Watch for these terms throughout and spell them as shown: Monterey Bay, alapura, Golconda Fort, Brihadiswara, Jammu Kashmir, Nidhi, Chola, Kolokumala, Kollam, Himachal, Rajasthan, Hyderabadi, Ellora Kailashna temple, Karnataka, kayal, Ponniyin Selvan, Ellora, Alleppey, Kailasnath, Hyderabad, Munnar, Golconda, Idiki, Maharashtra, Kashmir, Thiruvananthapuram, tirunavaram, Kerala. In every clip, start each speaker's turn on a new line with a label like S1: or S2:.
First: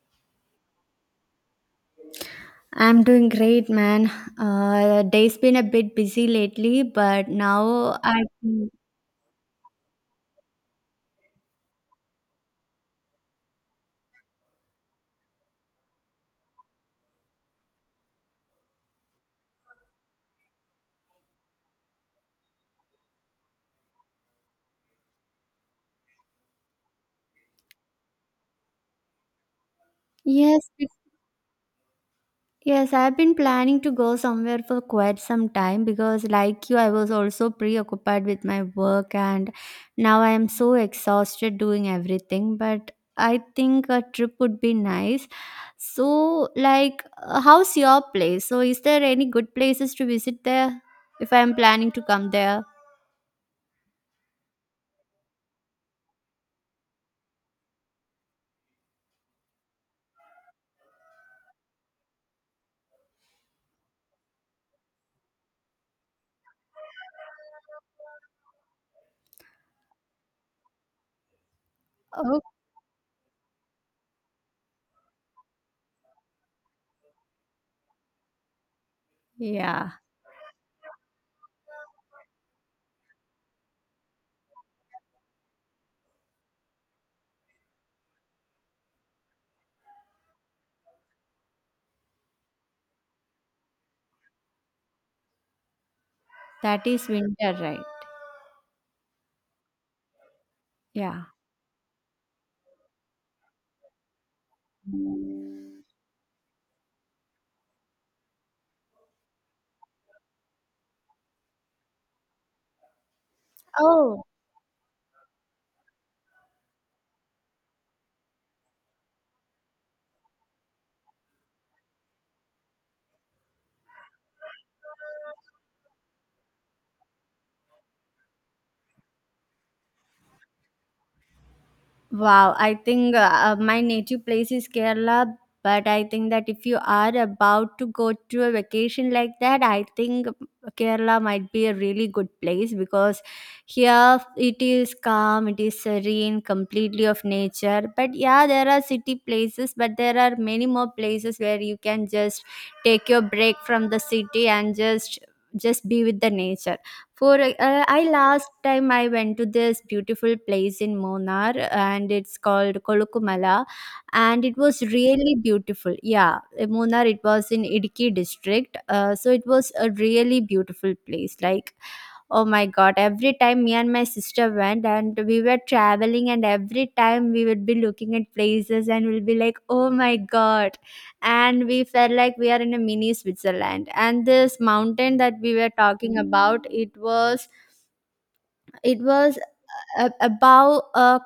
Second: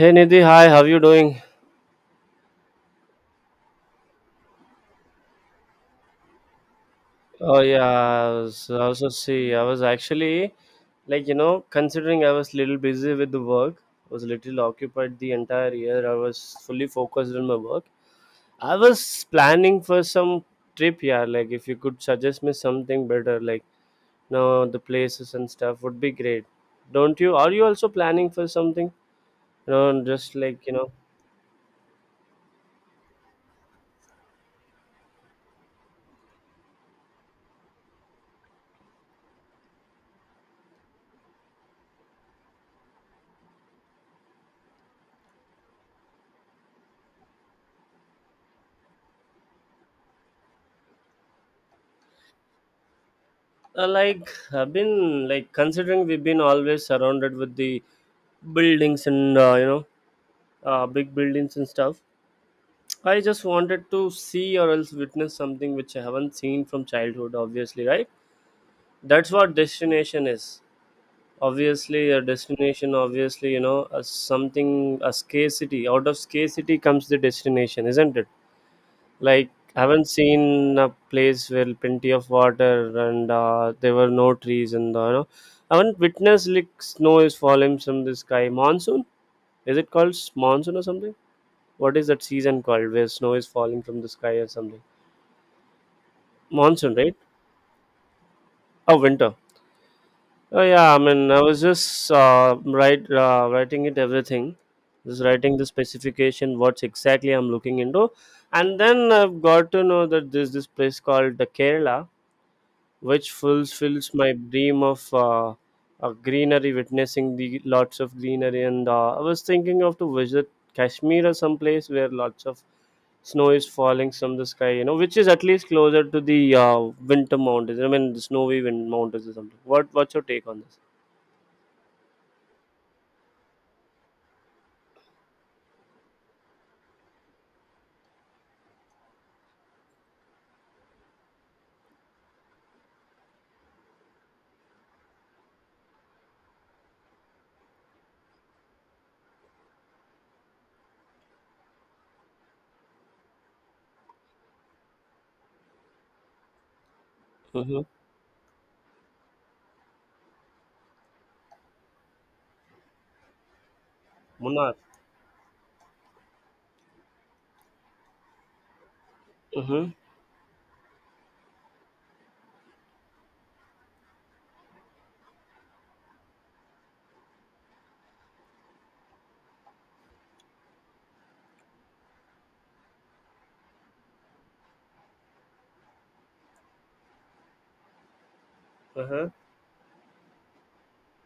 S1: Hey Nidhi, hi, how you doing?
S2: I'm doing great, man. Day's been a bit busy lately, but
S1: Oh
S2: now I
S1: yeah, I was just see. I was actually like you know, considering I was little busy with the work, was little occupied the entire year. I was fully focused on my work. I was planning for some trip, yeah. Like if you could suggest me something better, like no the places and stuff would be great. Don't you? Are you also planning for something? You know, just like
S2: yes, be- yes, I've been planning to go somewhere for quite some time because, like you, I was also preoccupied with my work, and now I am so exhausted doing everything. But I think a trip would be nice. So, how's your place? So, is there any good places to visit there if I'm planning to come there?
S1: like I've been like considering we've been always surrounded with the buildings and you know big buildings and stuff. I just wanted to see or else witness something which I haven't seen from childhood, obviously, right? That's what destination is, obviously a destination, obviously you know, a something, a scarcity. Out of scarcity comes the destination, isn't it? Like I
S2: Yeah.
S1: haven't seen a place where plenty of water and there were no trees and you know, I haven't witnessed like snow is falling from the sky. Monsoon, is it called monsoon or something? What is that season called where snow is falling from the sky or something?
S2: That
S1: Monsoon,
S2: is
S1: right?
S2: winter, right?
S1: Oh, winter. Oh yeah, I
S2: Yeah.
S1: mean, I was just write writing it everything, just writing the specification, what's exactly I'm looking into, and then I've got to know that there's this place called the Kerala, which fulfills
S2: Oh,
S1: my dream of a greenery, witnessing the lots of greenery. And I was thinking of to visit Kashmir or some place where lots of snow is falling from the sky. You know, which is at least closer to the winter mountains. I mean, the snowy wind mountains or something. What's your take on this?
S2: wow, I think my native place is Kerala, but I think that if you are about to go to a vacation like that, I think Kerala might be a really good place because here it is calm, it is serene, completely of nature. But yeah, there are city places, but there are many more places where you can just take your break from the city and just be with the nature. For
S1: Mm-hmm.
S2: I last time I went to this beautiful place in Monar and it's called Kolokumala and it
S1: Munnar.
S2: was really beautiful. Yeah, in Munnar it was in Idiki district. So it was a
S1: Mm-hmm.
S2: really beautiful place. Like oh my god, every time me and my sister went and we were traveling and every time we would be looking at places and we'll be like, "Oh my god, and we felt like we are in a mini Switzerland and this mountain that we were talking about it was it
S1: Uh-huh.
S2: was a- above a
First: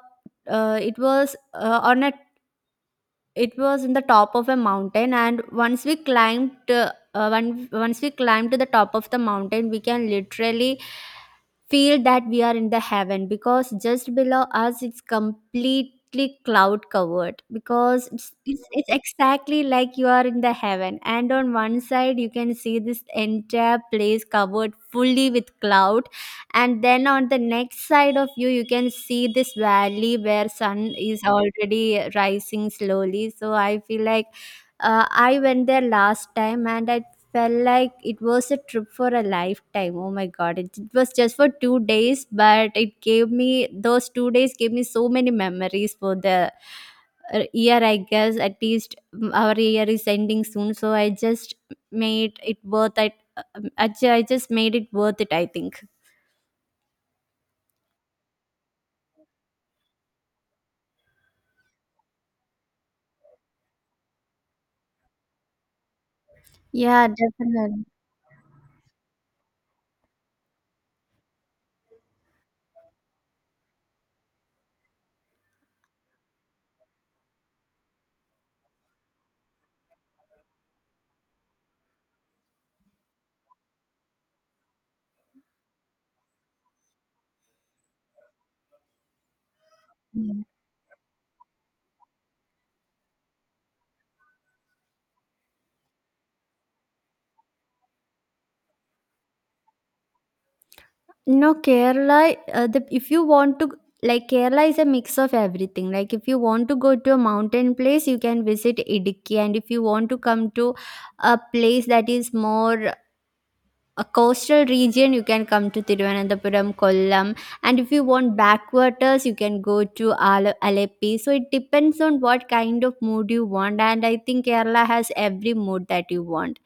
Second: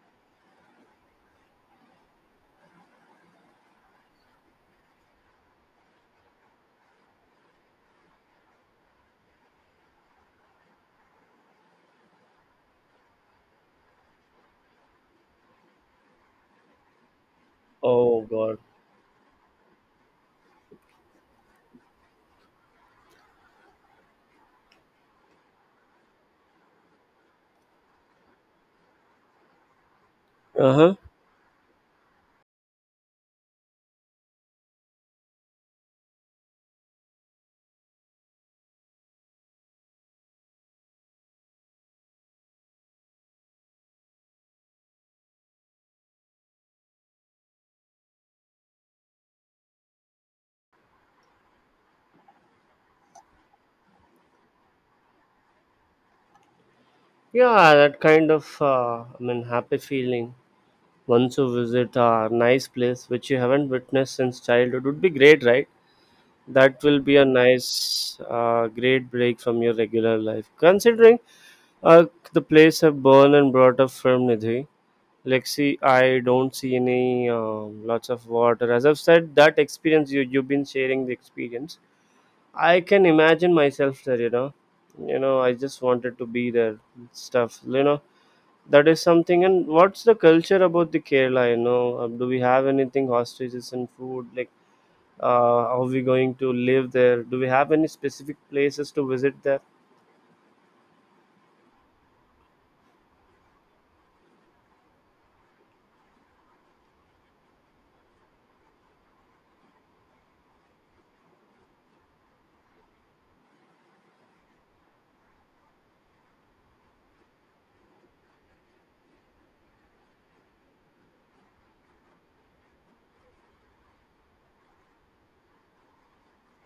S2: it was on a it was in the top of a mountain, and once we climbed, once we climbed to the top of the mountain, we can literally feel that we are in the heaven because just below us it's completely cloud covered because
S1: Oh God.
S2: it's exactly like you are in the heaven and on one side you can see this entire place covered fully with cloud and then on the next side of you you can see this valley where
S1: Uh
S2: sun
S1: huh.
S2: is already rising slowly so I feel like I went there last time and I felt like it was a trip for a lifetime. Oh my god, it was just for two days, but it gave me those two days gave me so many memories for the year, I guess. At least our year is ending soon, so I just made it worth it. Actually, I just made it worth it, I think.
S1: Yeah, that kind of I mean happy feeling. Once you visit a nice place which you haven't witnessed since childhood would be great, right? That will
S2: Yeah,
S1: be a nice
S2: definitely.
S1: great break from your regular life, considering uh, the place I have born and brought up from, Nidhi. Like see, I don't see any lots of water. As I've said that experience, you've been sharing the experience. I can imagine myself there, you know. You know, I just wanted to be there and stuff. You know, that is something. And what's the culture about the Kerala? You know, uh, do we have anything hostages and food? Like, are we going to live there? Do we have any specific places to visit there?
S2: No, Kerala, if you want to, like, Kerala is a mix of everything. Like, if you want to go to a mountain place, you can visit Idiki. And if you want to come to a place that is more a coastal region, you can come to Thiruvananthapuram, Kollam. And if you want backwaters, you can go to Alleppey. So, it depends on what kind of mood you want. And I think Kerala has every mood that you want.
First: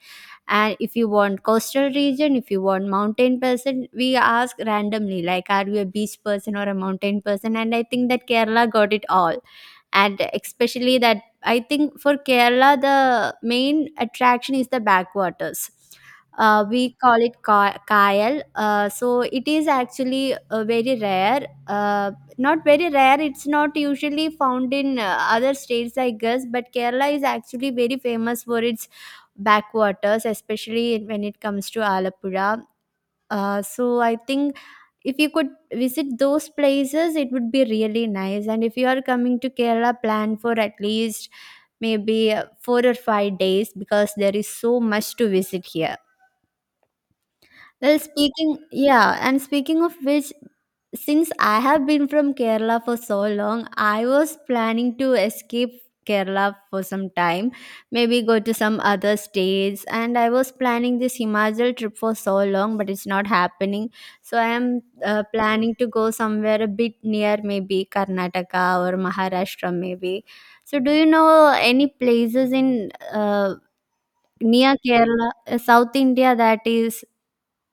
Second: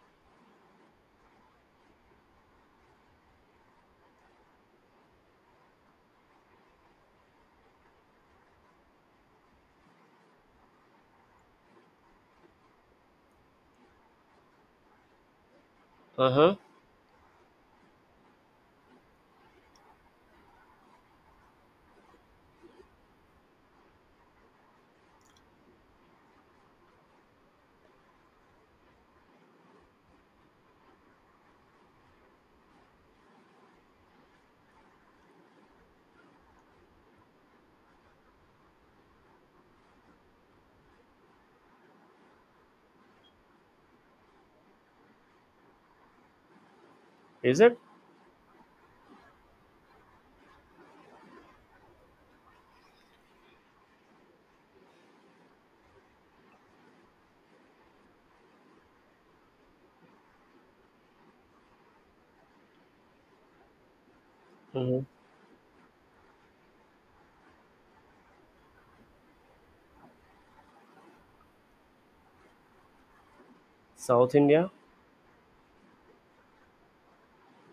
S2: And if you want coastal region, if you want mountain person, we ask randomly like, are you a beach person or a mountain person? And I think that Kerala got it all. And especially that, I think for Kerala, the main attraction is the backwaters.
S1: Uh huh.
S2: We call it kayal. So it is actually very rare, it's not usually found in other states, I guess, but Kerala is actually very famous for its backwaters, especially when it comes to Alapura. So I think if you could visit those places, it would be really nice. And if you are coming to Kerala, plan for at least maybe four or five days because there is so much to visit here.
S1: Is it
S2: Yeah, and speaking of which, since I have been from Kerala for so long, I was planning to escape Kerala for some time, maybe go to some other states. And I was planning this Himachal trip for so long, but it's not happening. So I am
S1: hmm?
S2: planning to go somewhere a bit near, maybe Karnataka or Maharashtra, maybe. So, do you know any places in
S1: South India?
S2: near Kerala, South India that is?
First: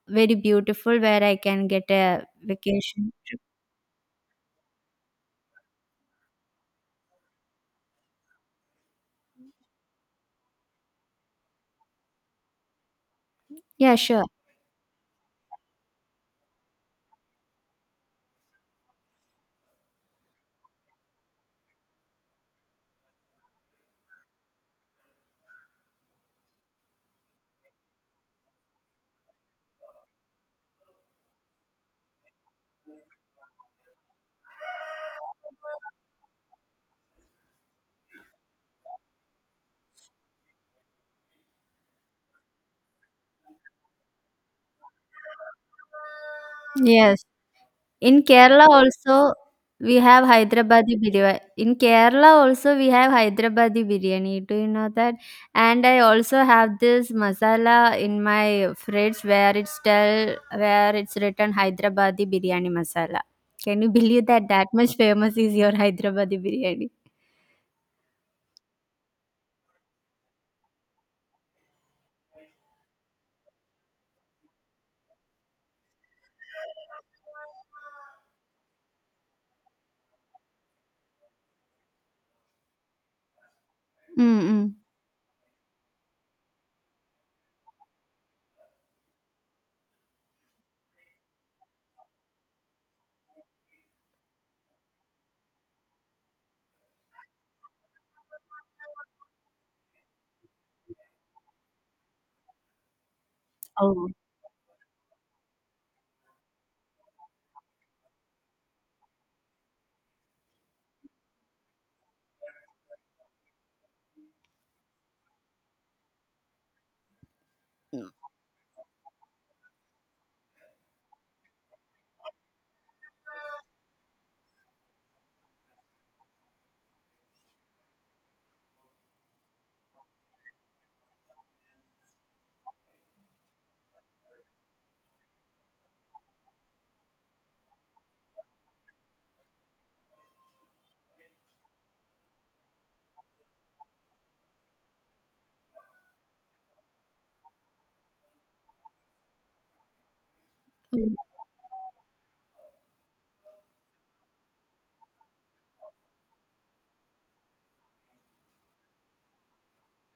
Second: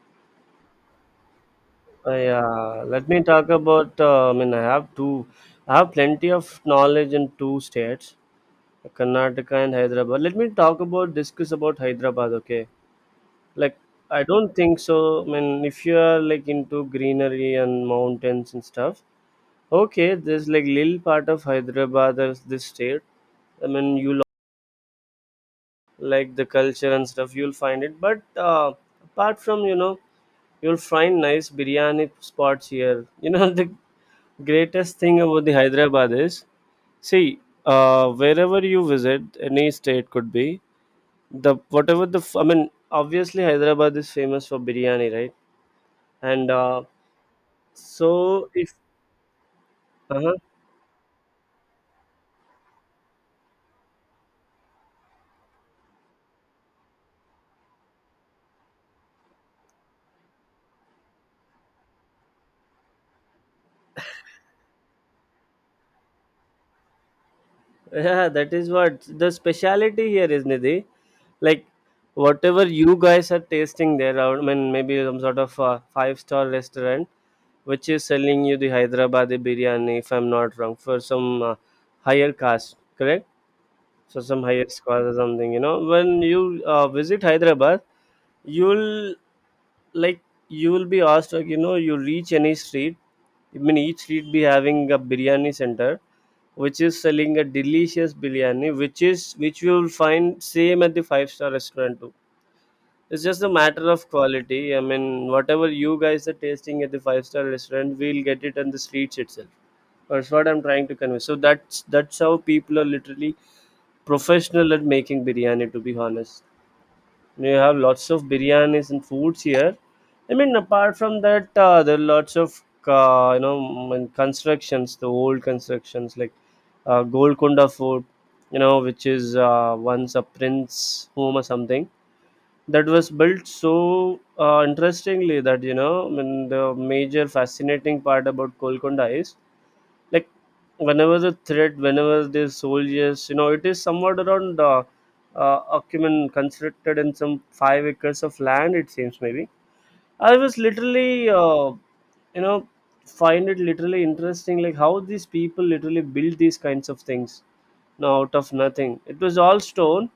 S2: Very beautiful where I can get a
S1: Yeah. Let
S2: vacation
S1: me
S2: trip.
S1: talk about. I mean, I have two. I have plenty of knowledge in two states, Karnataka and Hyderabad. Let me talk about discuss about Hyderabad. Okay. Like
S2: Yeah,
S1: I
S2: sure.
S1: don't think so. I mean, if you are like into greenery and mountains and stuff, okay, there's like little part of Hyderabad as this state. I mean, you like the culture and stuff, you'll find it. But apart from you know, you'll find nice biryani spots here. You know, the greatest thing about the Hyderabad is, see, wherever you visit, any state could be the whatever the I mean, obviously Hyderabad is famous for biryani, right? And
S2: Yes. In
S1: so
S2: Kerala
S1: if
S2: also we have
S1: uh,
S2: Hyderabadi biryani. In Kerala also we have Hyderabadi biryani. Do you know that? And I also have this masala in my fridge where it's tell where it's written Hyderabadi biryani masala. Can you believe that that much famous is your Hyderabadi biryani?
S1: yeah, that is what the speciality here is, Nidhi. Like, whatever you guys are tasting there, I mean, maybe some sort of five-star restaurant which is selling you the Hyderabadi biryani, if I'm not wrong, for some higher caste, correct? So, some higher
S2: Mm-mm.
S1: caste or something, you know. When you visit Hyderabad, you'll like you will be asked like you know, you reach any street. I mean each street be having a biryani center which is selling a delicious biryani, which is which you will find same at the five-star restaurant too. It's just a matter
S2: Oh.
S1: of quality. I mean whatever you guys are tasting at the five-star restaurant, we'll get it on the streets itself. That's what I'm trying to convey. So that's how people are literally professional at making biryani, to be honest. You have lots of biryanis and foods here. I mean, apart from that, there are lots of you know mm, constructions, the old constructions like Golconda Fort, you know, which is once a prince home or something that was built so interestingly that you know, I mean, the major fascinating part about Golconda is like whenever the threat, whenever the soldiers, you know, it is somewhat around acumen constructed in some 5 acres of land it seems, maybe. I was literally you know find it literally interesting like how these people literally build these kinds of things now out of nothing. It was all stone.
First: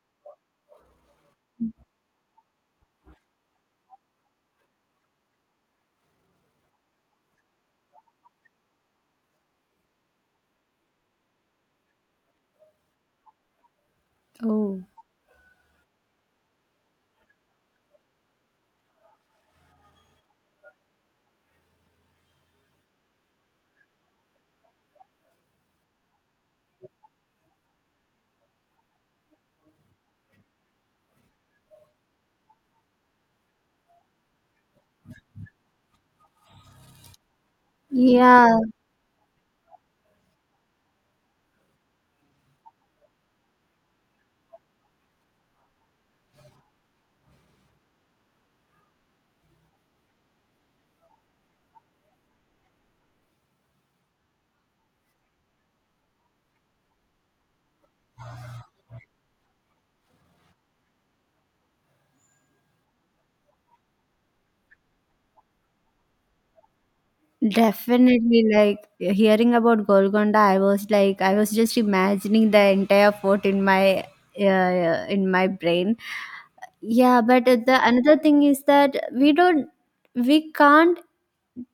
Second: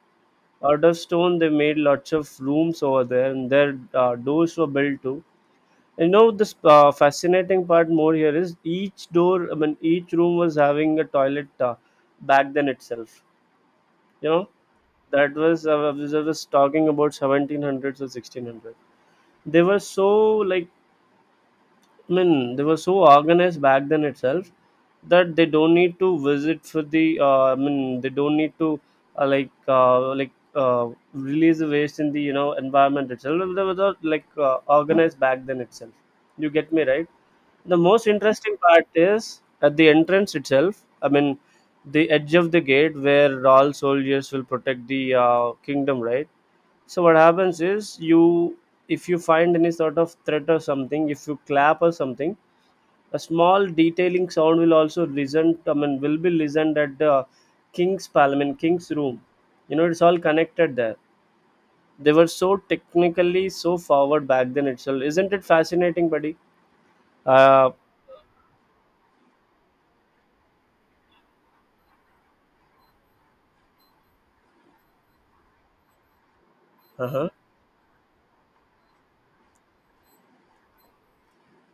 S1: Out of stone they made lots of rooms over there and their doors were built too. You know, this fascinating part more here is each door, I mean, each room was having a toilet back then itself. You know,
S2: Oh.
S1: that was, I was talking about 1700s or 1600s. They were so, like, I mean, they were so organized back then itself that they don't need to visit for the, I mean, they don't need to, release the waste in the you know environment itself. They were not, like organized back then itself. You get me right? The most
S2: Yeah,
S1: interesting part is at the entrance itself. I mean, the edge of the gate where all soldiers will protect the kingdom, right? So what happens is you, if you find any sort of threat or something, if you clap or something, a small detailing sound will also listen. I mean, will be listened at the king's parliament, king's room. You know, it's all connected there. They were so technically so forward back then itself. Isn't it fascinating, buddy? Uh,
S2: definitely. Like hearing about Golconda, I was just imagining the entire fort in my brain. Yeah,
S1: uh-huh.
S2: but the another thing is that we can't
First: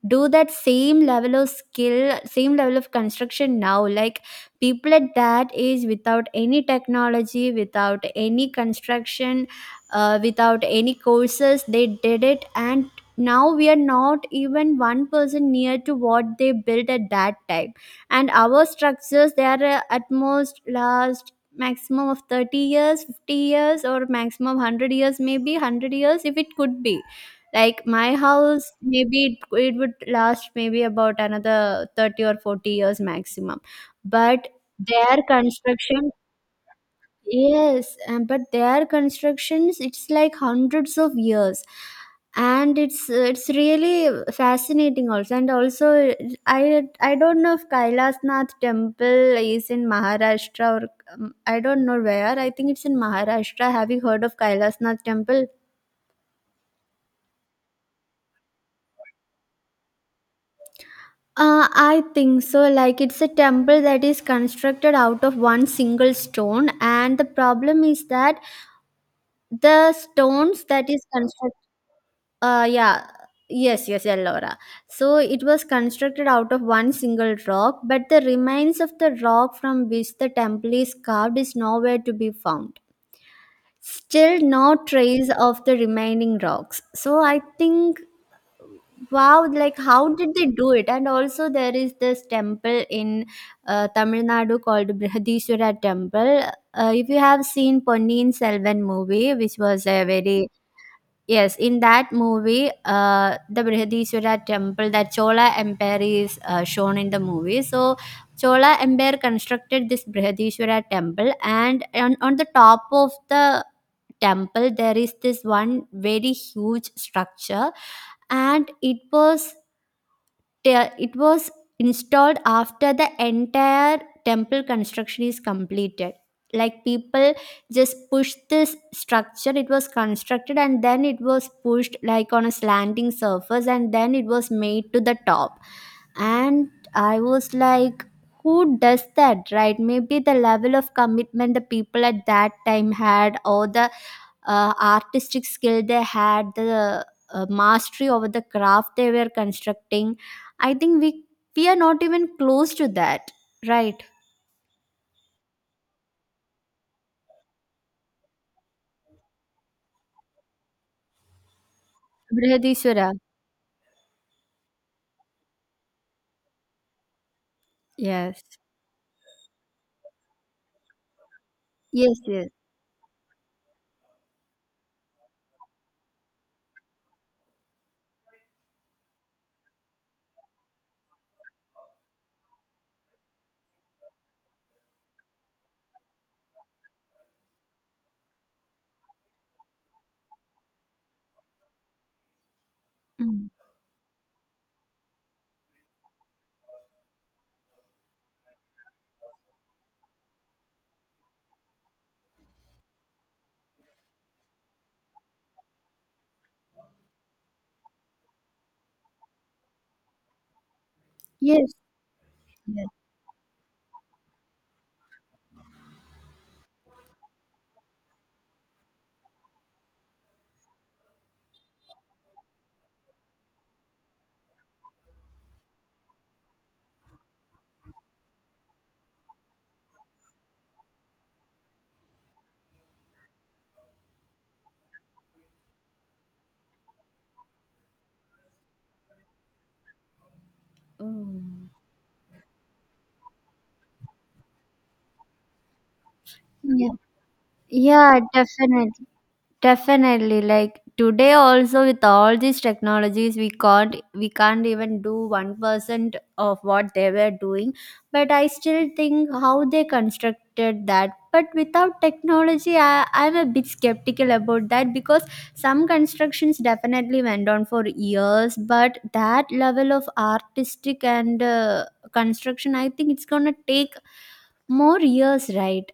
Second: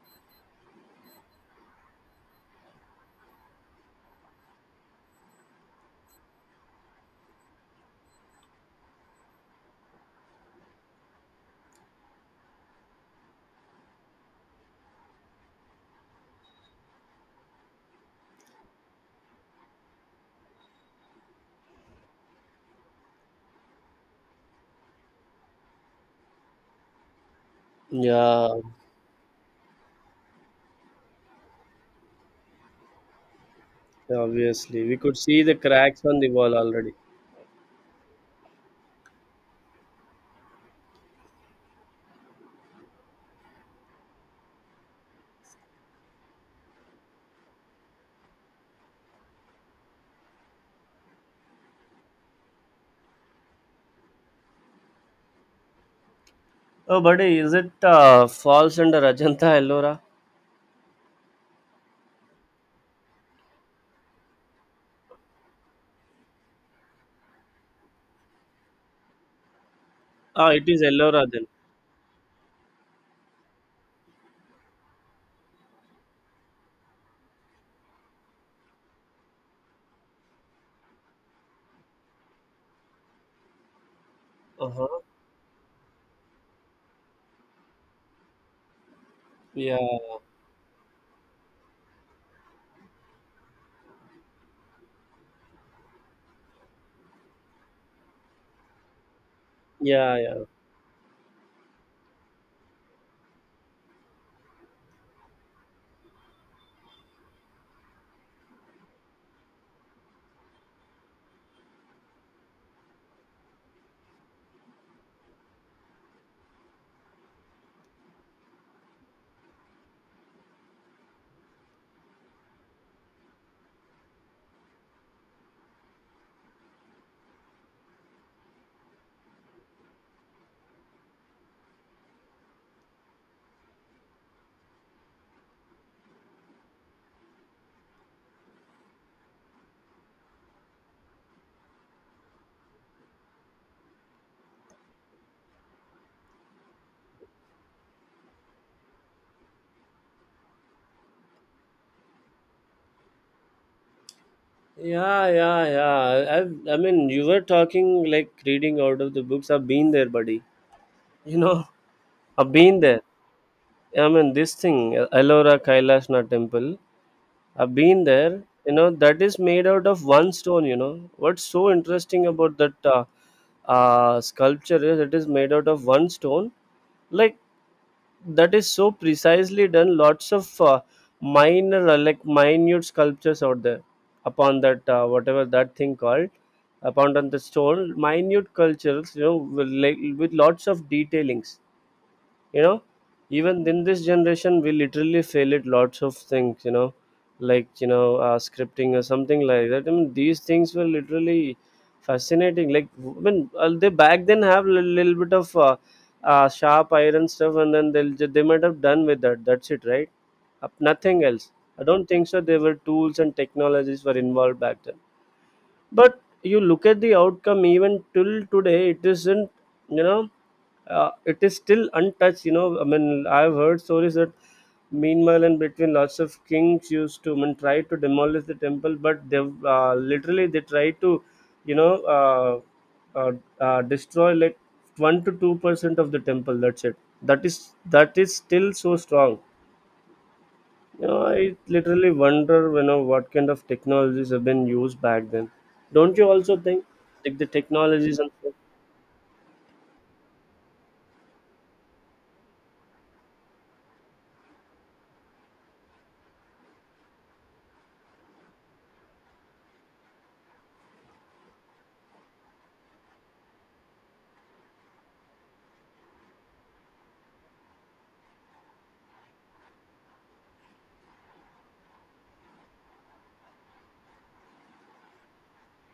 S2: do that same level of skill, same level of construction now. Like people at that age without any technology, without any construction, without any courses, they did it. And now we are not even one person near to what they built at that time. And our structures, they are at most last maximum of 30 years, 50 years, or maximum 100 years, maybe 100 years if it could be like my
S1: Yeah,
S2: house. Maybe it would last maybe about another 30 or 40 years maximum. But
S1: obviously, we could
S2: their
S1: see the cracks
S2: construction,
S1: on the wall already.
S2: yes, but their constructions, it's like hundreds of years and it's really fascinating also. And also I don't know if Kailasnath temple is in Maharashtra or I don't know where. I think it's in Maharashtra. Have you heard of Kailasnath temple?
S1: Oh, buddy, is it falls under Ajanta Ellora?
S2: I think so. Like, it's a temple that is constructed out of one single stone, and the problem is that the
S1: Ah,
S2: stones
S1: it is
S2: that is
S1: Ellora then.
S2: constructed, yeah, yes, Ellora. So, it was constructed out of one single rock, but the remains of the rock from which the temple is carved is nowhere to be found. Still,
S1: Uh
S2: no
S1: huh.
S2: trace of the remaining rocks. So, I think wow, like how
S1: Yeah.
S2: did they do it? And also, there is this temple in Tamil Nadu called Brihadiswara Temple. If you have seen Ponniyin Selvan movie, which was a
S1: Yeah, yeah.
S2: very yes, in that movie, the Brihadiswara Temple, that Chola Empire is shown in the movie. So, Chola Empire constructed this Brihadiswara Temple, and on the top of the temple, there is this one very huge structure and it was installed after the entire temple construction is completed. Like people just pushed this structure. It was constructed and then it was pushed like on a slanting surface and then it was made to the top. And I was like, who does that, right? Maybe the level of commitment the people at that time had, or the artistic skill they had, the mastery over the craft they were constructing, I think we are not even close to that, right?
S1: Yeah, yeah, yeah. I mean, you were talking like reading out of the books. I've been there, buddy. You know, I've been there.
S2: Brihadishwara.
S1: I mean, this thing, Ellora Kailashna temple. I've been there.
S2: yes
S1: You know that is made out of one stone. You know what's so
S2: yes
S1: interesting
S2: yes
S1: about that sculpture is it is made out of one stone. Like that is so precisely done. Lots of minor, minute sculptures out there upon that whatever that thing called upon on the stone. Minute cultures, you know, with, like, with lots of detailings, you know,
S2: Mm.
S1: even in this generation we literally fail at lots of things, you know, like you know scripting or something like that. I mean these things were literally fascinating, like I mean they back then have a little bit of sharp iron stuff and then they might have done with that, that's it, right? Up nothing else.
S2: yes
S1: I don't think so there were
S2: yes.
S1: tools and technologies were involved back then, but you look at the outcome. Even till today it isn't, you know, it is still untouched. You know, I mean I've heard stories that meanwhile and between lots of kings used to, I mean, try to demolish the temple, but they literally they try to you know uh, destroy like 1 to 2% of the temple, that's it. That is still so strong. You know, I
S2: Mm.
S1: literally wonder, you know, what kind of technologies have been used back then. Don't you also think,
S2: yeah
S1: like the
S2: yeah,
S1: technologies and
S2: definitely. Definitely, like today also with all these technologies, we can't even do 1% of what they were doing. But I still think how they constructed that. But without technology, I'm a bit skeptical about that because some constructions definitely went on for years. But that level of artistic and construction, I think it's gonna take more years, right?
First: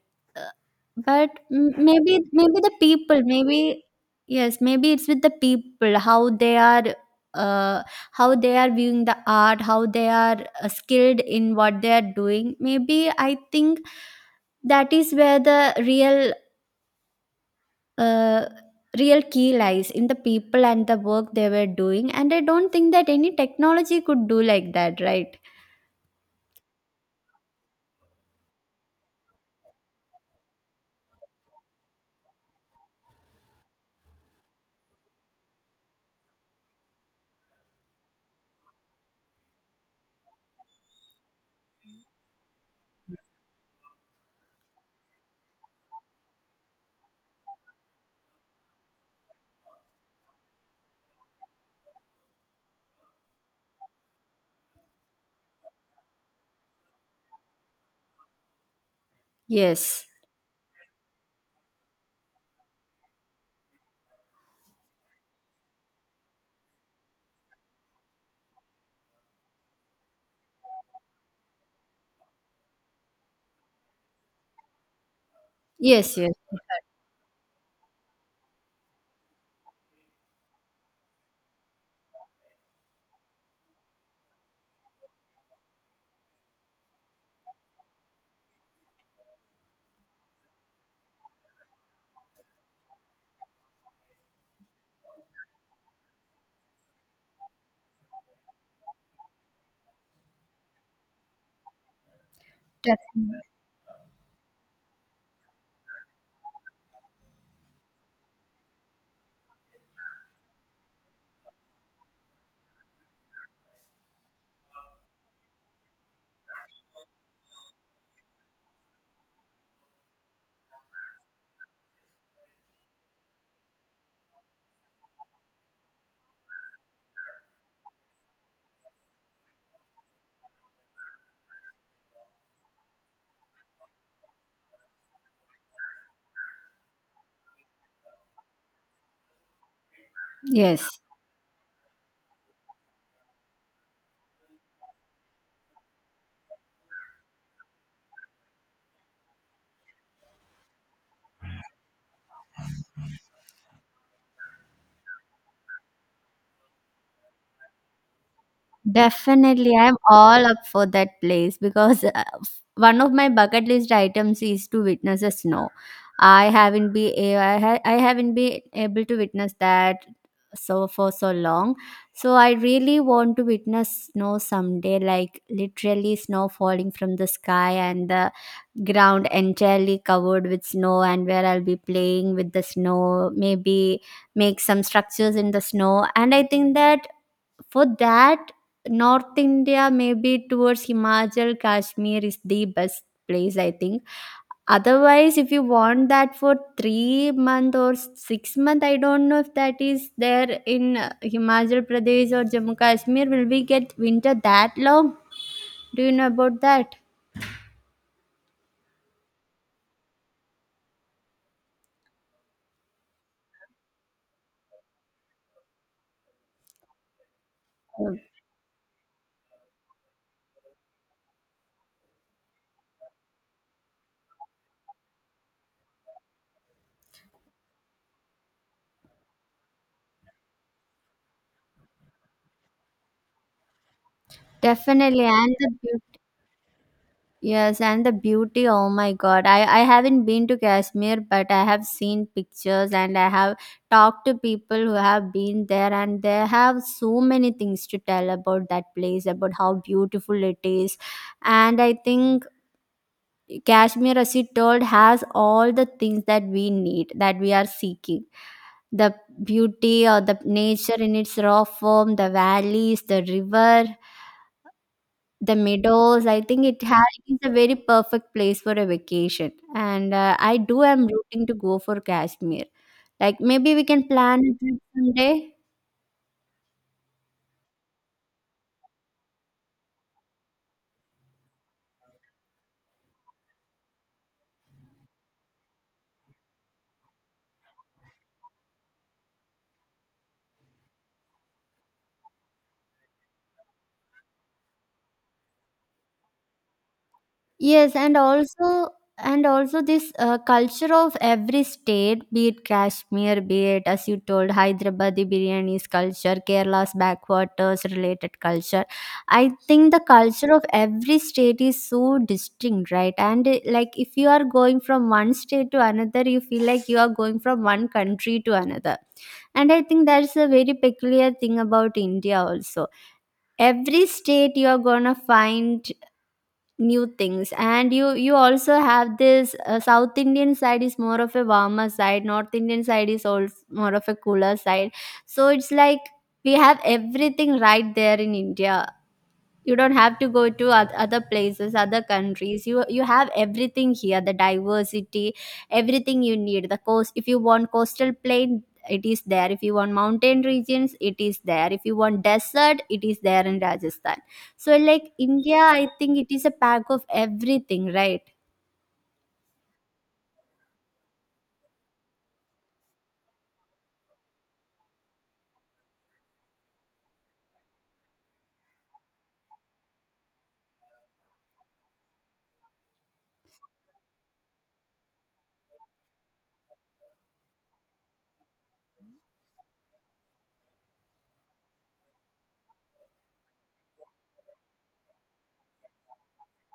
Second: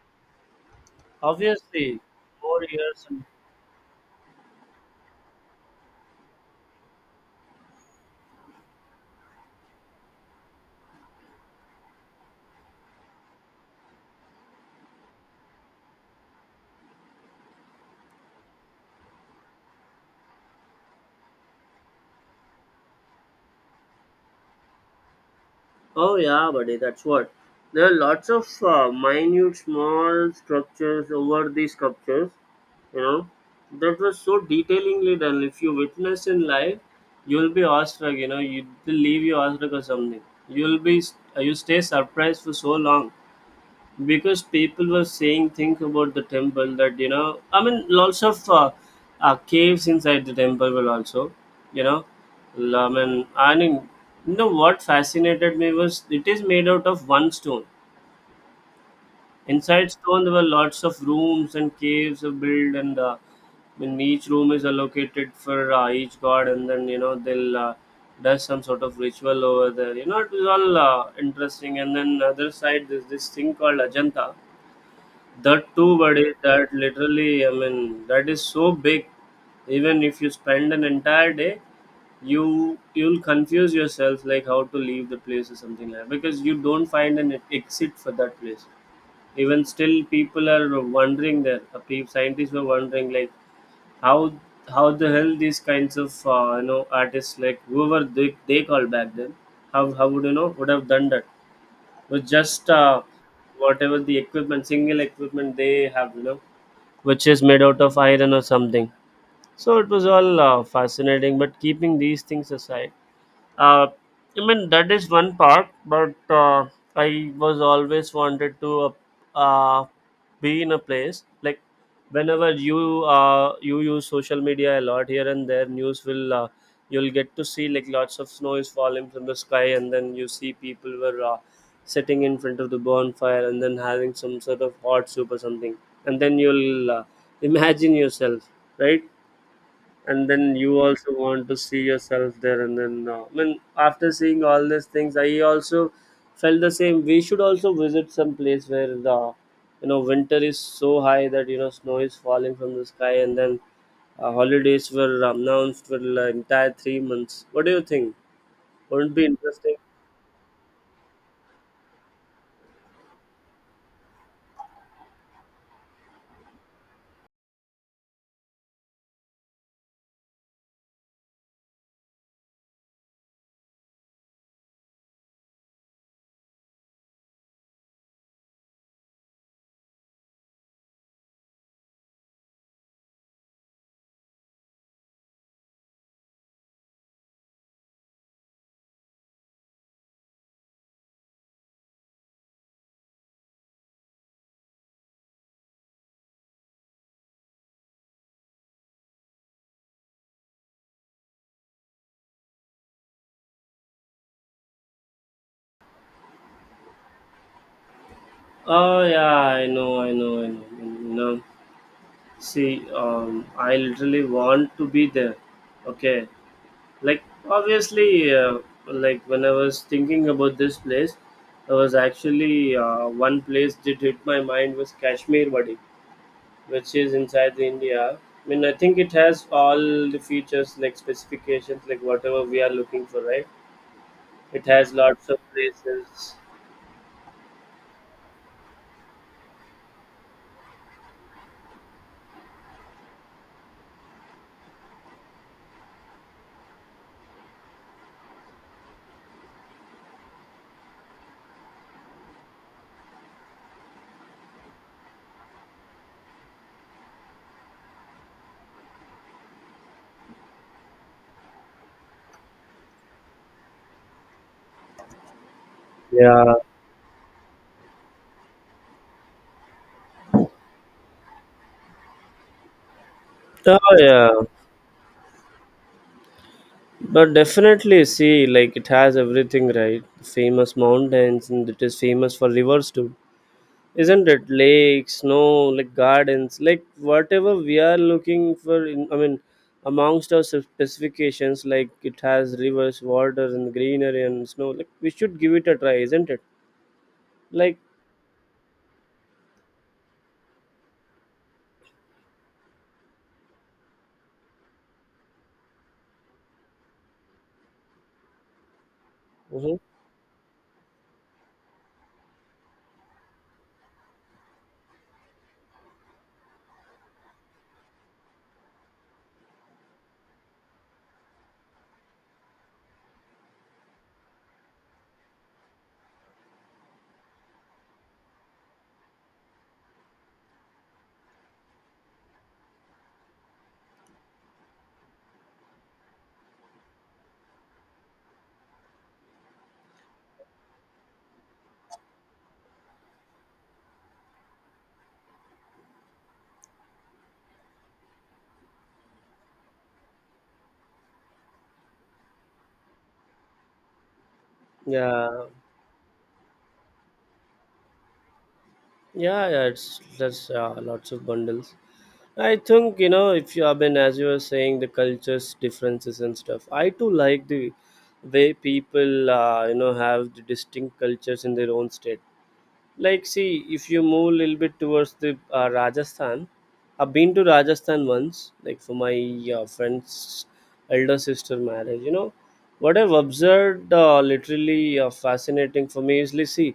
S2: But
S1: obviously,
S2: maybe
S1: more
S2: the
S1: years.
S2: people,
S1: And,
S2: maybe yes, maybe it's with the people, uh how they are viewing the art, how they are skilled in what they are doing. Maybe I think that is where the real uh, real key lies in the people and the work they were doing. And I don't think that any technology could do like that, right?
S1: oh yeah, buddy, that's what. There are lots of minute, small structures over these sculptures. You know, that was so detailingly done. If you witness in life, you'll be awestruck. You know, you will leave you awestruck or something. You'll be you stay surprised for so long, because people were saying things about the temple that you know, I mean lots of caves inside the temple were also, you know, I mean, you know what fascinated me was it is made out of one stone. Inside
S2: yes
S1: stone there were lots of rooms and caves are built, and when each room is allocated for each god and then you know they'll do some sort of ritual over there. You know it was all interesting, and then other side there's this thing called Ajanta. That too,
S2: yes yes
S1: buddy. That literally, I mean, that is so big. Even if you spend an entire day, you you'll confuse yourself like how to leave the place or something like that, because you don't find an exit for that place. Even still, people are wondering there. Scientists were wondering like how how the hell these kinds of artists like whoever they call back then how would you know would have done that with just
S2: Definitely.
S1: whatever the equipment, single equipment they have, you know, which is made out of iron or something. So it was all fascinating. But keeping these things aside, uh, I mean that is one part, but I was always wanted to uh, uh, be in a place like whenever you you use social media a lot here and there, news will you'll get to see like lots of snow is falling from the sky, and then you see people were sitting in front of the bonfire and then having some sort of hot soup or something, and then you'll imagine yourself, right? And then you
S2: Yes.
S1: also want to see yourself there, and then I mean after seeing all these things I also felt the same. We should also visit some place where the, you know, winter is so high that, you know, snow is falling from the sky, and then holidays were announced for the entire 3 months. What do you think? Wouldn't be interesting?
S2: Definitely, I'm all up for that place because one of my bucket list items is to witness a snow. I haven't be a- I, ha- I haven't been able to witness that so for so long. So I really want to witness snow someday, like literally snow falling from the sky and the ground entirely covered with snow, and where I'll be playing with the snow, maybe make some structures in the snow. And I think that for that, North India, maybe towards Himachal, Kashmir is the best place, I think. Otherwise, if you want that for three month or six month, I don't know if that is there in Himachal Pradesh or Jammu Kashmir. Will we get winter that long? Do you know about that?
S1: Oh yeah, I know, I know, I know. You know, see, I literally want to be there. Okay, like obviously, like when I was thinking about this place, I was actually one place that hit my mind was Kashmir Wadi, which is inside the India. I mean, I think it has all the features, like specifications, like whatever we are looking for, right? It has
S2: Definitely,
S1: lots of
S2: and the
S1: places.
S2: yes, and the beauty, oh my god. I haven't been to Kashmir, but I have seen pictures and I have talked to people who have been there, and they have so many things to tell about that place, about how beautiful it is. And I think Kashmir, as you told, has all the things that we need, that we are seeking the beauty or the nature in its raw form, the valleys, the river. The meadows, I
S1: Yeah.
S2: think it has it is a very perfect place for a vacation. And I do am rooting to go for Kashmir. Like maybe
S1: Oh
S2: we can
S1: yeah,
S2: plan a trip someday.
S1: but definitely, see, like it has everything, right? Famous mountains, and it is famous for rivers too, isn't it? Lakes, snow, like gardens, like whatever we are looking for in, I mean, amongst our specifications, like it has rivers, water, and greenery, and snow. Like, we should give it a try, isn't it? Like,
S2: Yes, and also this culture of every state, be it Kashmir, be it as you told, Hyderabadi biryani's culture, Kerala's backwaters related culture. I
S1: mhm.
S2: think the culture of every state is so distinct, right? And like if you are going from one state to another, you feel like you are going from one country to another. And I think that's a very peculiar thing about India also, every state you are gonna find new things, and you also have this south indian side is more of a warmer side, north indian side is also more of a cooler side. So it's like we have everything right there in india. You don't have to go to other places, other countries, you have everything here, the diversity, everything you need. The coast, if you want coastal plain, it is there. If you want mountain regions, it is there. If you want desert, it is there in rajasthan. So like
S1: Yeah,
S2: india, I think it is a pack of everything, right?
S1: yeah, yeah, it's that's lots of bundles. I think, you know, if you have been, as you were saying, the cultures differences and stuff, I too like the way people, you know, have the distinct cultures in their own state. Like, see, if you move a little bit towards the Rajasthan, I've been to Rajasthan once, like for my friend's elder sister marriage. You know what I've observed, literally, fascinating for me is like, see,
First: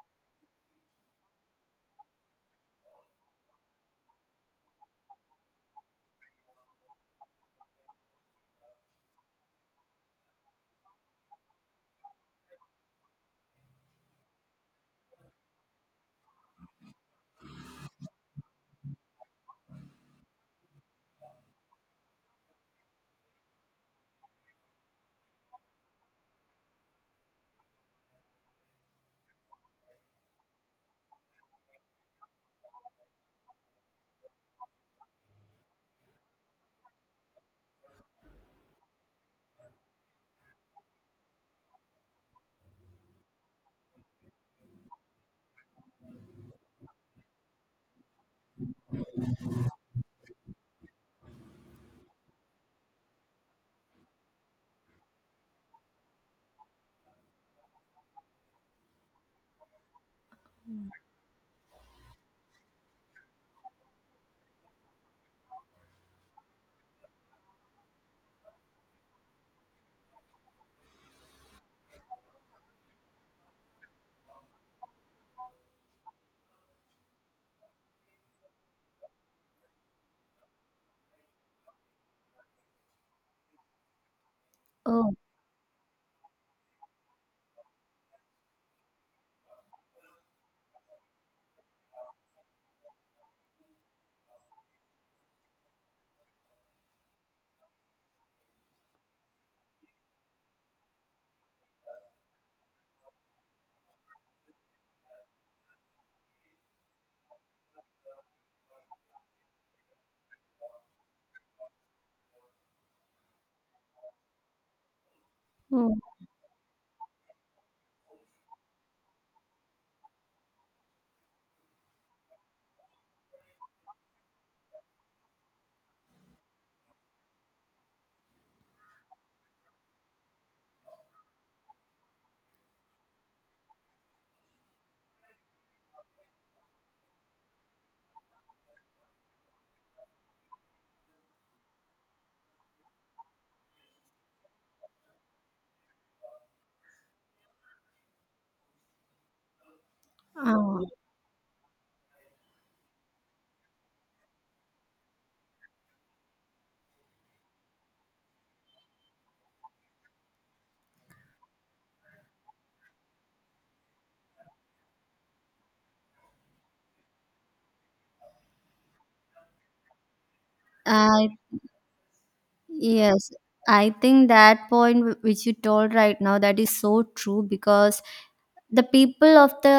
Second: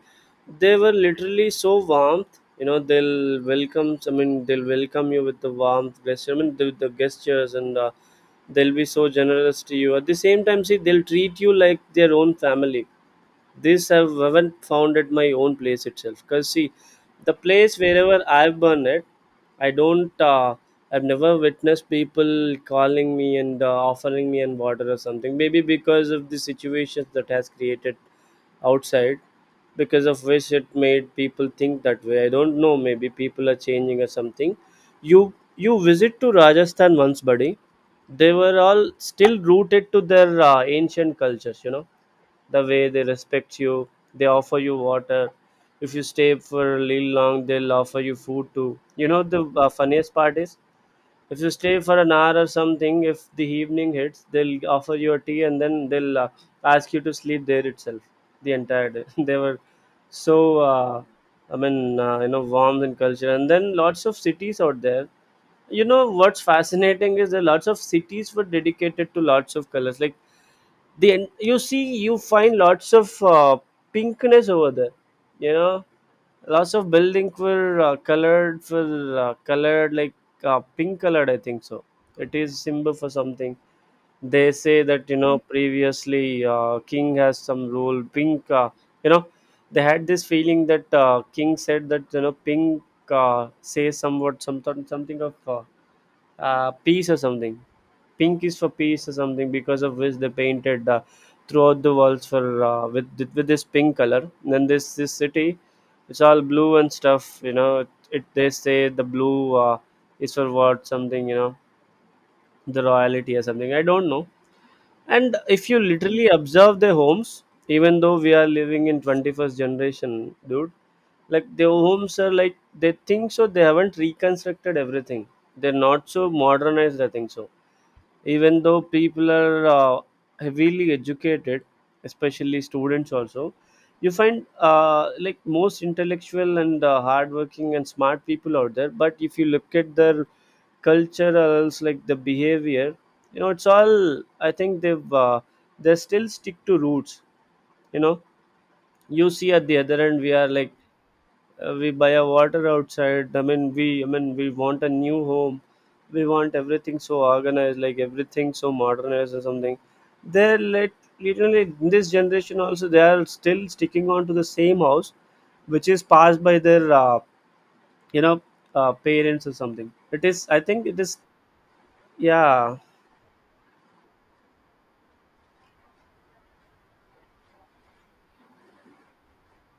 S1: they were literally so warmth, you know. They'll welcome, they'll welcome you with the warmth gesture, I mean the gestures, and they'll be so generous to you. At the same time, see, they'll treat you like their own family. This I haven't found at my own place itself because, see, the place wherever I've been at, I don't I've never witnessed people calling me and offering me and water or something. Maybe because of the situations that has created outside, because of which it made people think that way. I don't know, maybe people are changing or something. you you visit to Rajasthan once, buddy. They were all still rooted to their ancient cultures, you know, the way they respect you. They offer you water. If you stay for a little long, they'll offer you food too, you know. The funniest part is, if you stay for an hour or something, if the evening hits, they'll offer you a tea, and then they'll ask you to sleep there itself the entire day. They were so I mean you know, warmth and culture, and then lots of cities out there. You know what's fascinating is, there are lots of cities were dedicated to lots of colors, like the you see, you find lots of pinkness over there, you know. Lots of building were colored for colored like pink colored, I think so. It is symbol for something. They say that,
S2: oh,
S1: you know, previously king has some rule. Pink, you know, they had this feeling that king said that, you know, pink says somewhat something, something of peace or something. Pink is for peace or something, because of which they painted throughout the walls for with this pink color. And then this city, it's all blue and stuff. You know, it they say the blue is for what something. You know, the royalty or something. I don't know. And if you
S2: oh.
S1: literally observe their homes, even though we are living in 21st generation, dude, like their homes are like, they think so, they haven't reconstructed everything. They're not so modernized, I think so. Even though people are heavily educated, especially students also, you find like most intellectual and hardworking and smart people out there, but if you look at their culture, or else like the behavior, you know, it's all, I think they've they still stick to roots, you know. You see, at the other end, we are like
S2: oh.
S1: we buy a water outside. I mean, we we want a new home. We want everything so organized, like everything so modernized or something. They're let literally in this generation also, they are still sticking on to the same house, which is passed by their you know, parents or something. It is, I think it is
S2: I
S1: yeah.
S2: yes I think that point which you told right now, that is so true. Because the people of the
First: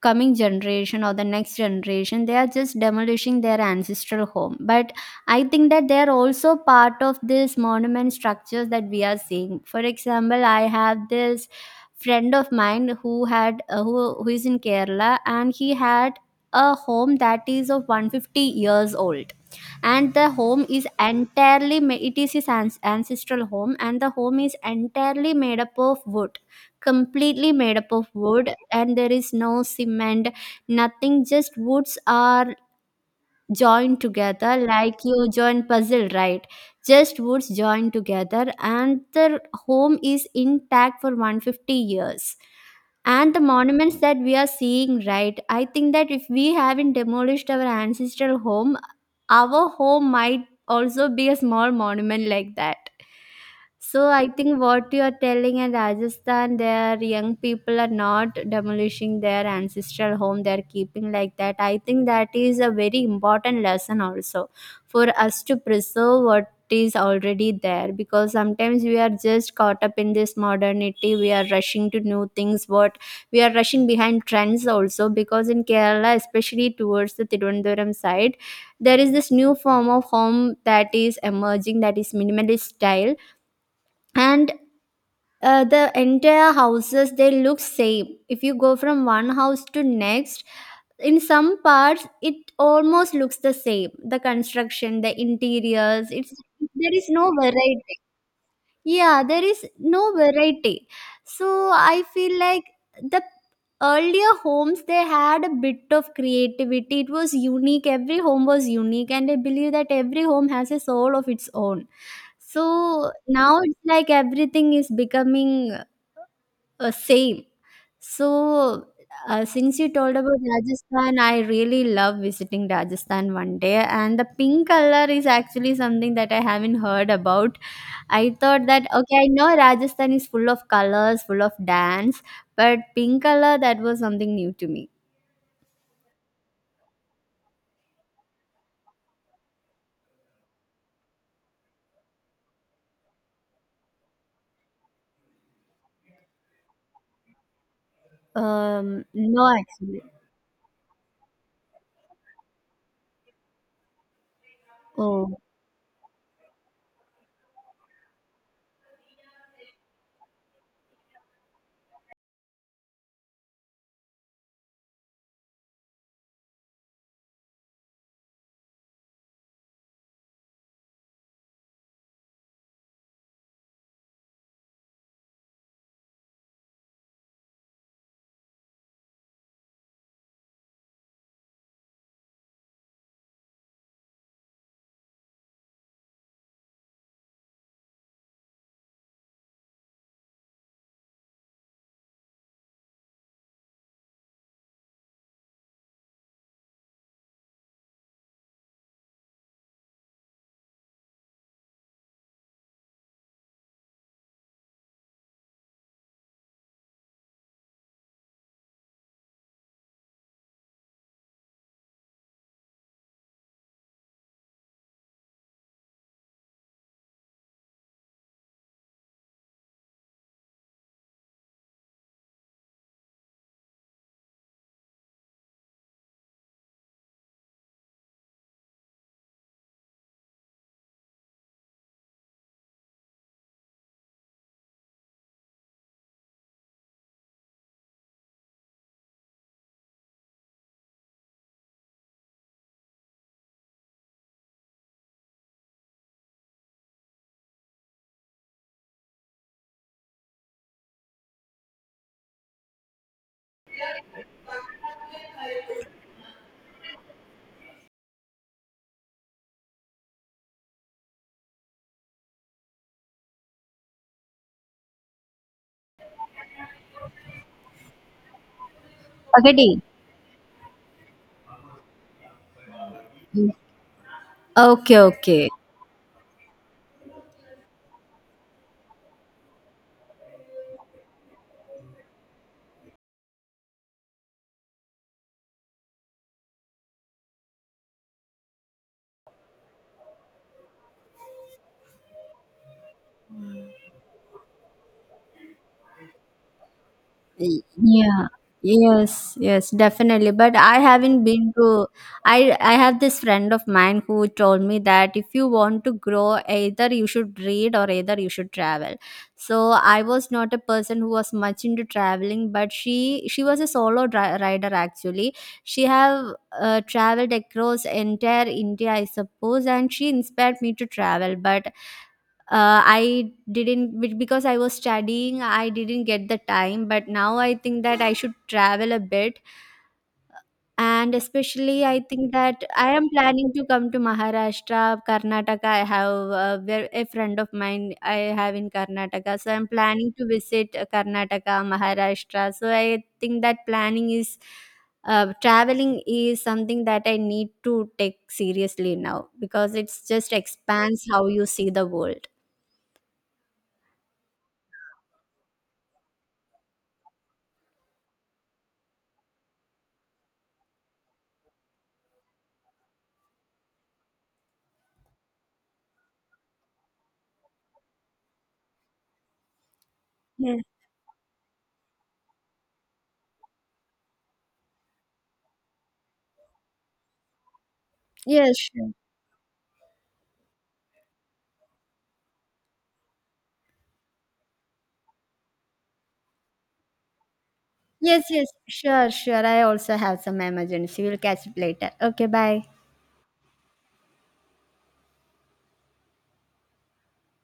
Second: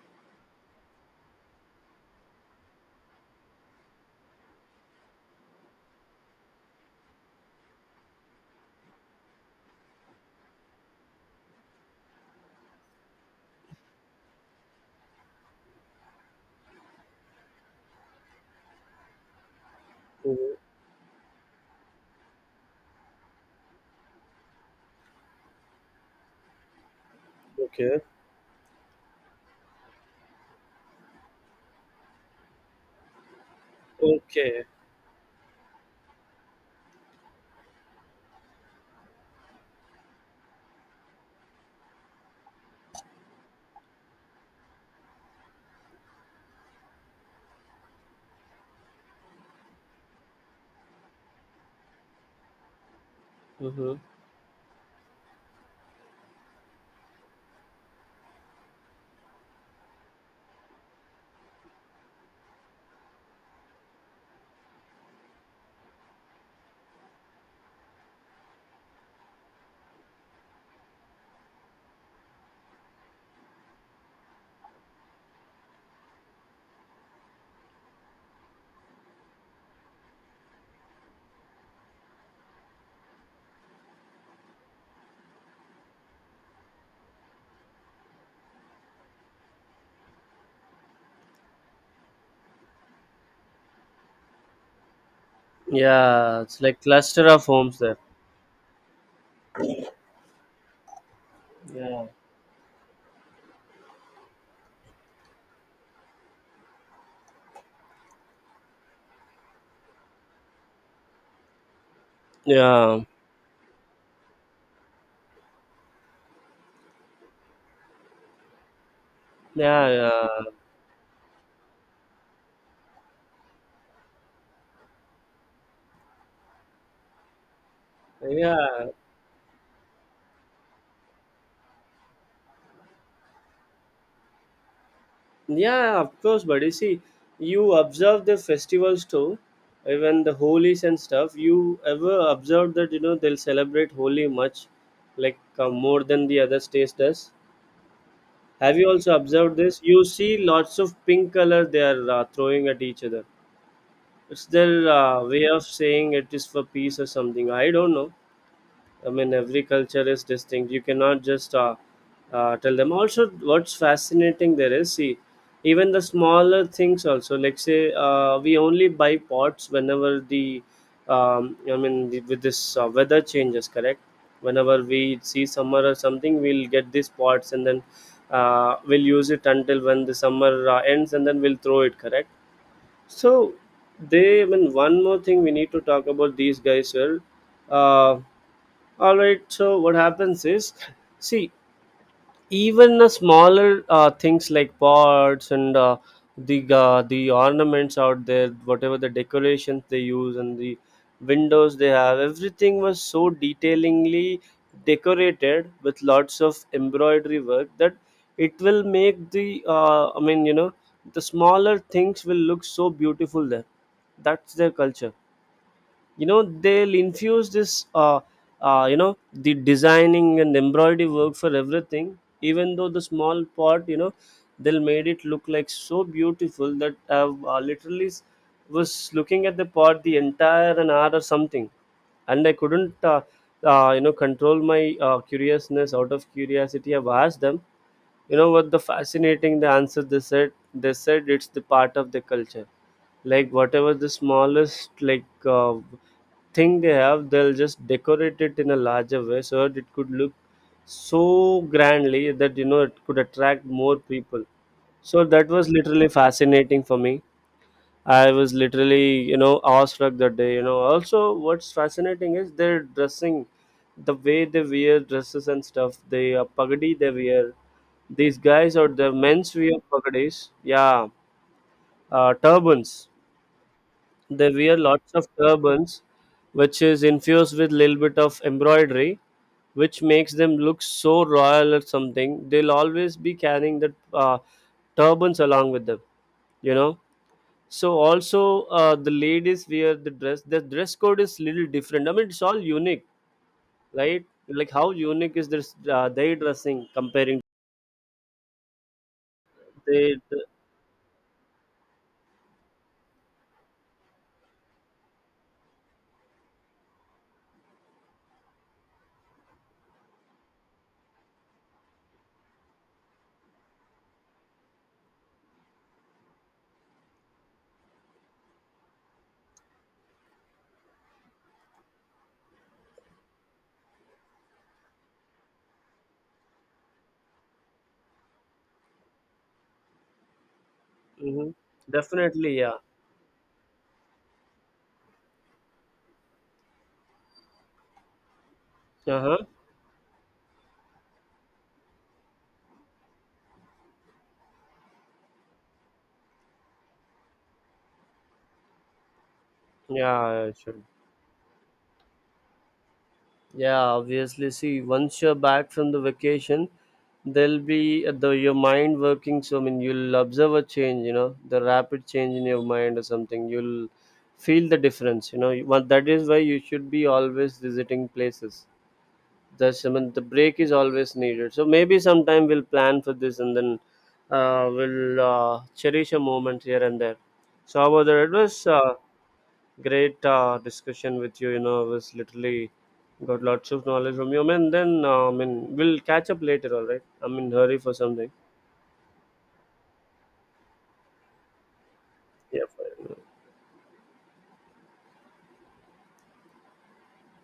S2: coming generation or the next generation, they are just demolishing their ancestral home, but I think that they are also part of this monument structures that we are seeing. For example, I have this friend of mine who had who is in kerala, and he had a home that is of 150 years old, and the
S1: Mhm.
S2: home is entirely it is his ancestral home, and the home is entirely made up of wood. Completely made up
S1: Okay,
S2: of wood, and there is no cement, nothing. Just woods are join together
S1: okay.
S2: like you join puzzle, right? Just woods join together, and the home is intact for 150 years. And the monuments that we are seeing, right, I think that if we haven't demolished our ancestral home, our home might also be a small monument like that.
S1: Hmm.
S2: So I think what you are telling in Rajasthan, their young people are not demolishing their ancestral home; they're keeping like that. I think that is a very important lesson also for us to preserve what is already there, because sometimes we are just caught up in this modernity, we are rushing to new things. What we are rushing behind trends also, because in kerala, especially towards the tirunavaram side, there is this new form of home that is emerging, that is minimalist style. And the entire houses, they look same. If you go from one house to next, in some parts it almost looks the same, the construction, the interiors, it's
S1: Yeah, it's like
S2: there is
S1: cluster
S2: no
S1: of homes there.
S2: variety. Yeah, there is no variety. So I
S1: Yeah,
S2: feel like the earlier homes, they had a bit of creativity. It was unique, every home was unique, and I believe that every home has a soul of its own. So
S1: yeah,
S2: now it's like everything is becoming same. So, since
S1: yeah,
S2: you told about
S1: yeah,
S2: Rajasthan, I really love visiting Rajasthan one day. And the pink color is actually something that I haven't heard about. I thought that,
S1: yeah.
S2: okay, I know Rajasthan is full of colors, full of dance, but pink color, that was something new to me.
S1: Yeah, of course, buddy. See, you observe the festivals too, even the holies and stuff. You ever observe that, you know, they'll celebrate Holi much, like more than the other states does. Have you also
S2: No,
S1: observed this?
S2: actually.
S1: You see lots of pink color they are throwing at each other. It's their
S2: Oh,
S1: way of saying it is for peace or something. I don't know. I mean, every culture is distinct. You cannot just tell them. Also, what's fascinating there is, see, even the smaller things also. Like say, we only buy pots whenever the, I mean, the, with this weather changes, correct? Whenever we see summer or something, we'll get these pots, and then we'll use it until when the summer ends, and then we'll throw it, correct? So, they. I mean, one more thing we need to talk about these guys here. Uh, all right, so what happens is, see, even the smaller things like pots and the ornaments out there, whatever the decorations they use, and the windows they have, everything was so detailingly decorated with lots of embroidery work, that it will make the I mean, you know, the smaller things will look so beautiful there. That's their culture, you know. They'll infuse this you know, the designing and embroidery work for everything, even though the small part, you know, they'll made it look like so beautiful that I was looking at the pot the entire an hour or something, and I couldn't you know, control my curiousness. Out of curiosity, I've asked them, you know what the fascinating the answer they said. They said it's the part of the culture, like whatever the smallest, like thing they have, they'll just decorate it in a larger way, so that it could look so grandly that, you know, it could attract more people. So that was literally fascinating for me. I was literally, you know, awestruck that day. You know, also what's fascinating is their dressing, the way they wear dresses and stuff. They pagadi they wear, these guys or the men's
S2: Pagadi.
S1: wear pagadis, yeah. Turbans, they wear
S2: Okay,
S1: lots of
S2: okay.
S1: turbans, which is infused with little bit of embroidery, which makes them look so royal or something. They'll always be carrying the turbans along with them, you know. So also the ladies wear the dress. The dress code is little different. I mean, it's all unique, right? Like how unique is this their dressing comparing to
S2: Y- Yeah. Yes, yes,
S1: they?
S2: definitely. But I haven't been to I have this friend of mine who told me that if you want to grow, either you should read or either you should travel. So I was not a person who was much into traveling, but she was a solo rider actually. She have traveled across entire India, I suppose, and she inspired me to travel, but I didn't because I was studying I didn't get the time. But now I think that I should travel a bit, and
S1: Mhm.
S2: especially I think
S1: Definitely,
S2: that
S1: yeah.
S2: I am planning to come to maharashtra, karnataka. I have where a friend of mine I have in
S1: Uh
S2: karnataka,
S1: huh.
S2: so I'm planning to visit karnataka, maharashtra. So I think that planning is traveling is something that I need to take seriously now, because it's just
S1: Yeah, sure.
S2: expands how you see the world.
S1: Yeah, obviously. See, once you're back from the vacation, there'll be the your mind working. So I mean, you'll observe a change. You know, the rapid change in your mind or something. You'll feel the difference. You know, well, that is why you should be always visiting places. That's, I mean, the
S2: Yes.
S1: break is always needed. So maybe sometime we'll plan for this, and then we'll cherish a moment here and there. So how about that? It
S2: Yes,
S1: was
S2: sure.
S1: great discussion with you. You know, I was literally got lots of knowledge from you. I mean, then I mean, we'll catch up later. All right, I'm in hurry for
S2: Yes,
S1: something.
S2: yes, sure, sure. I also have some emergency. We'll catch up later. Okay, bye.
S1: Yeah, fine.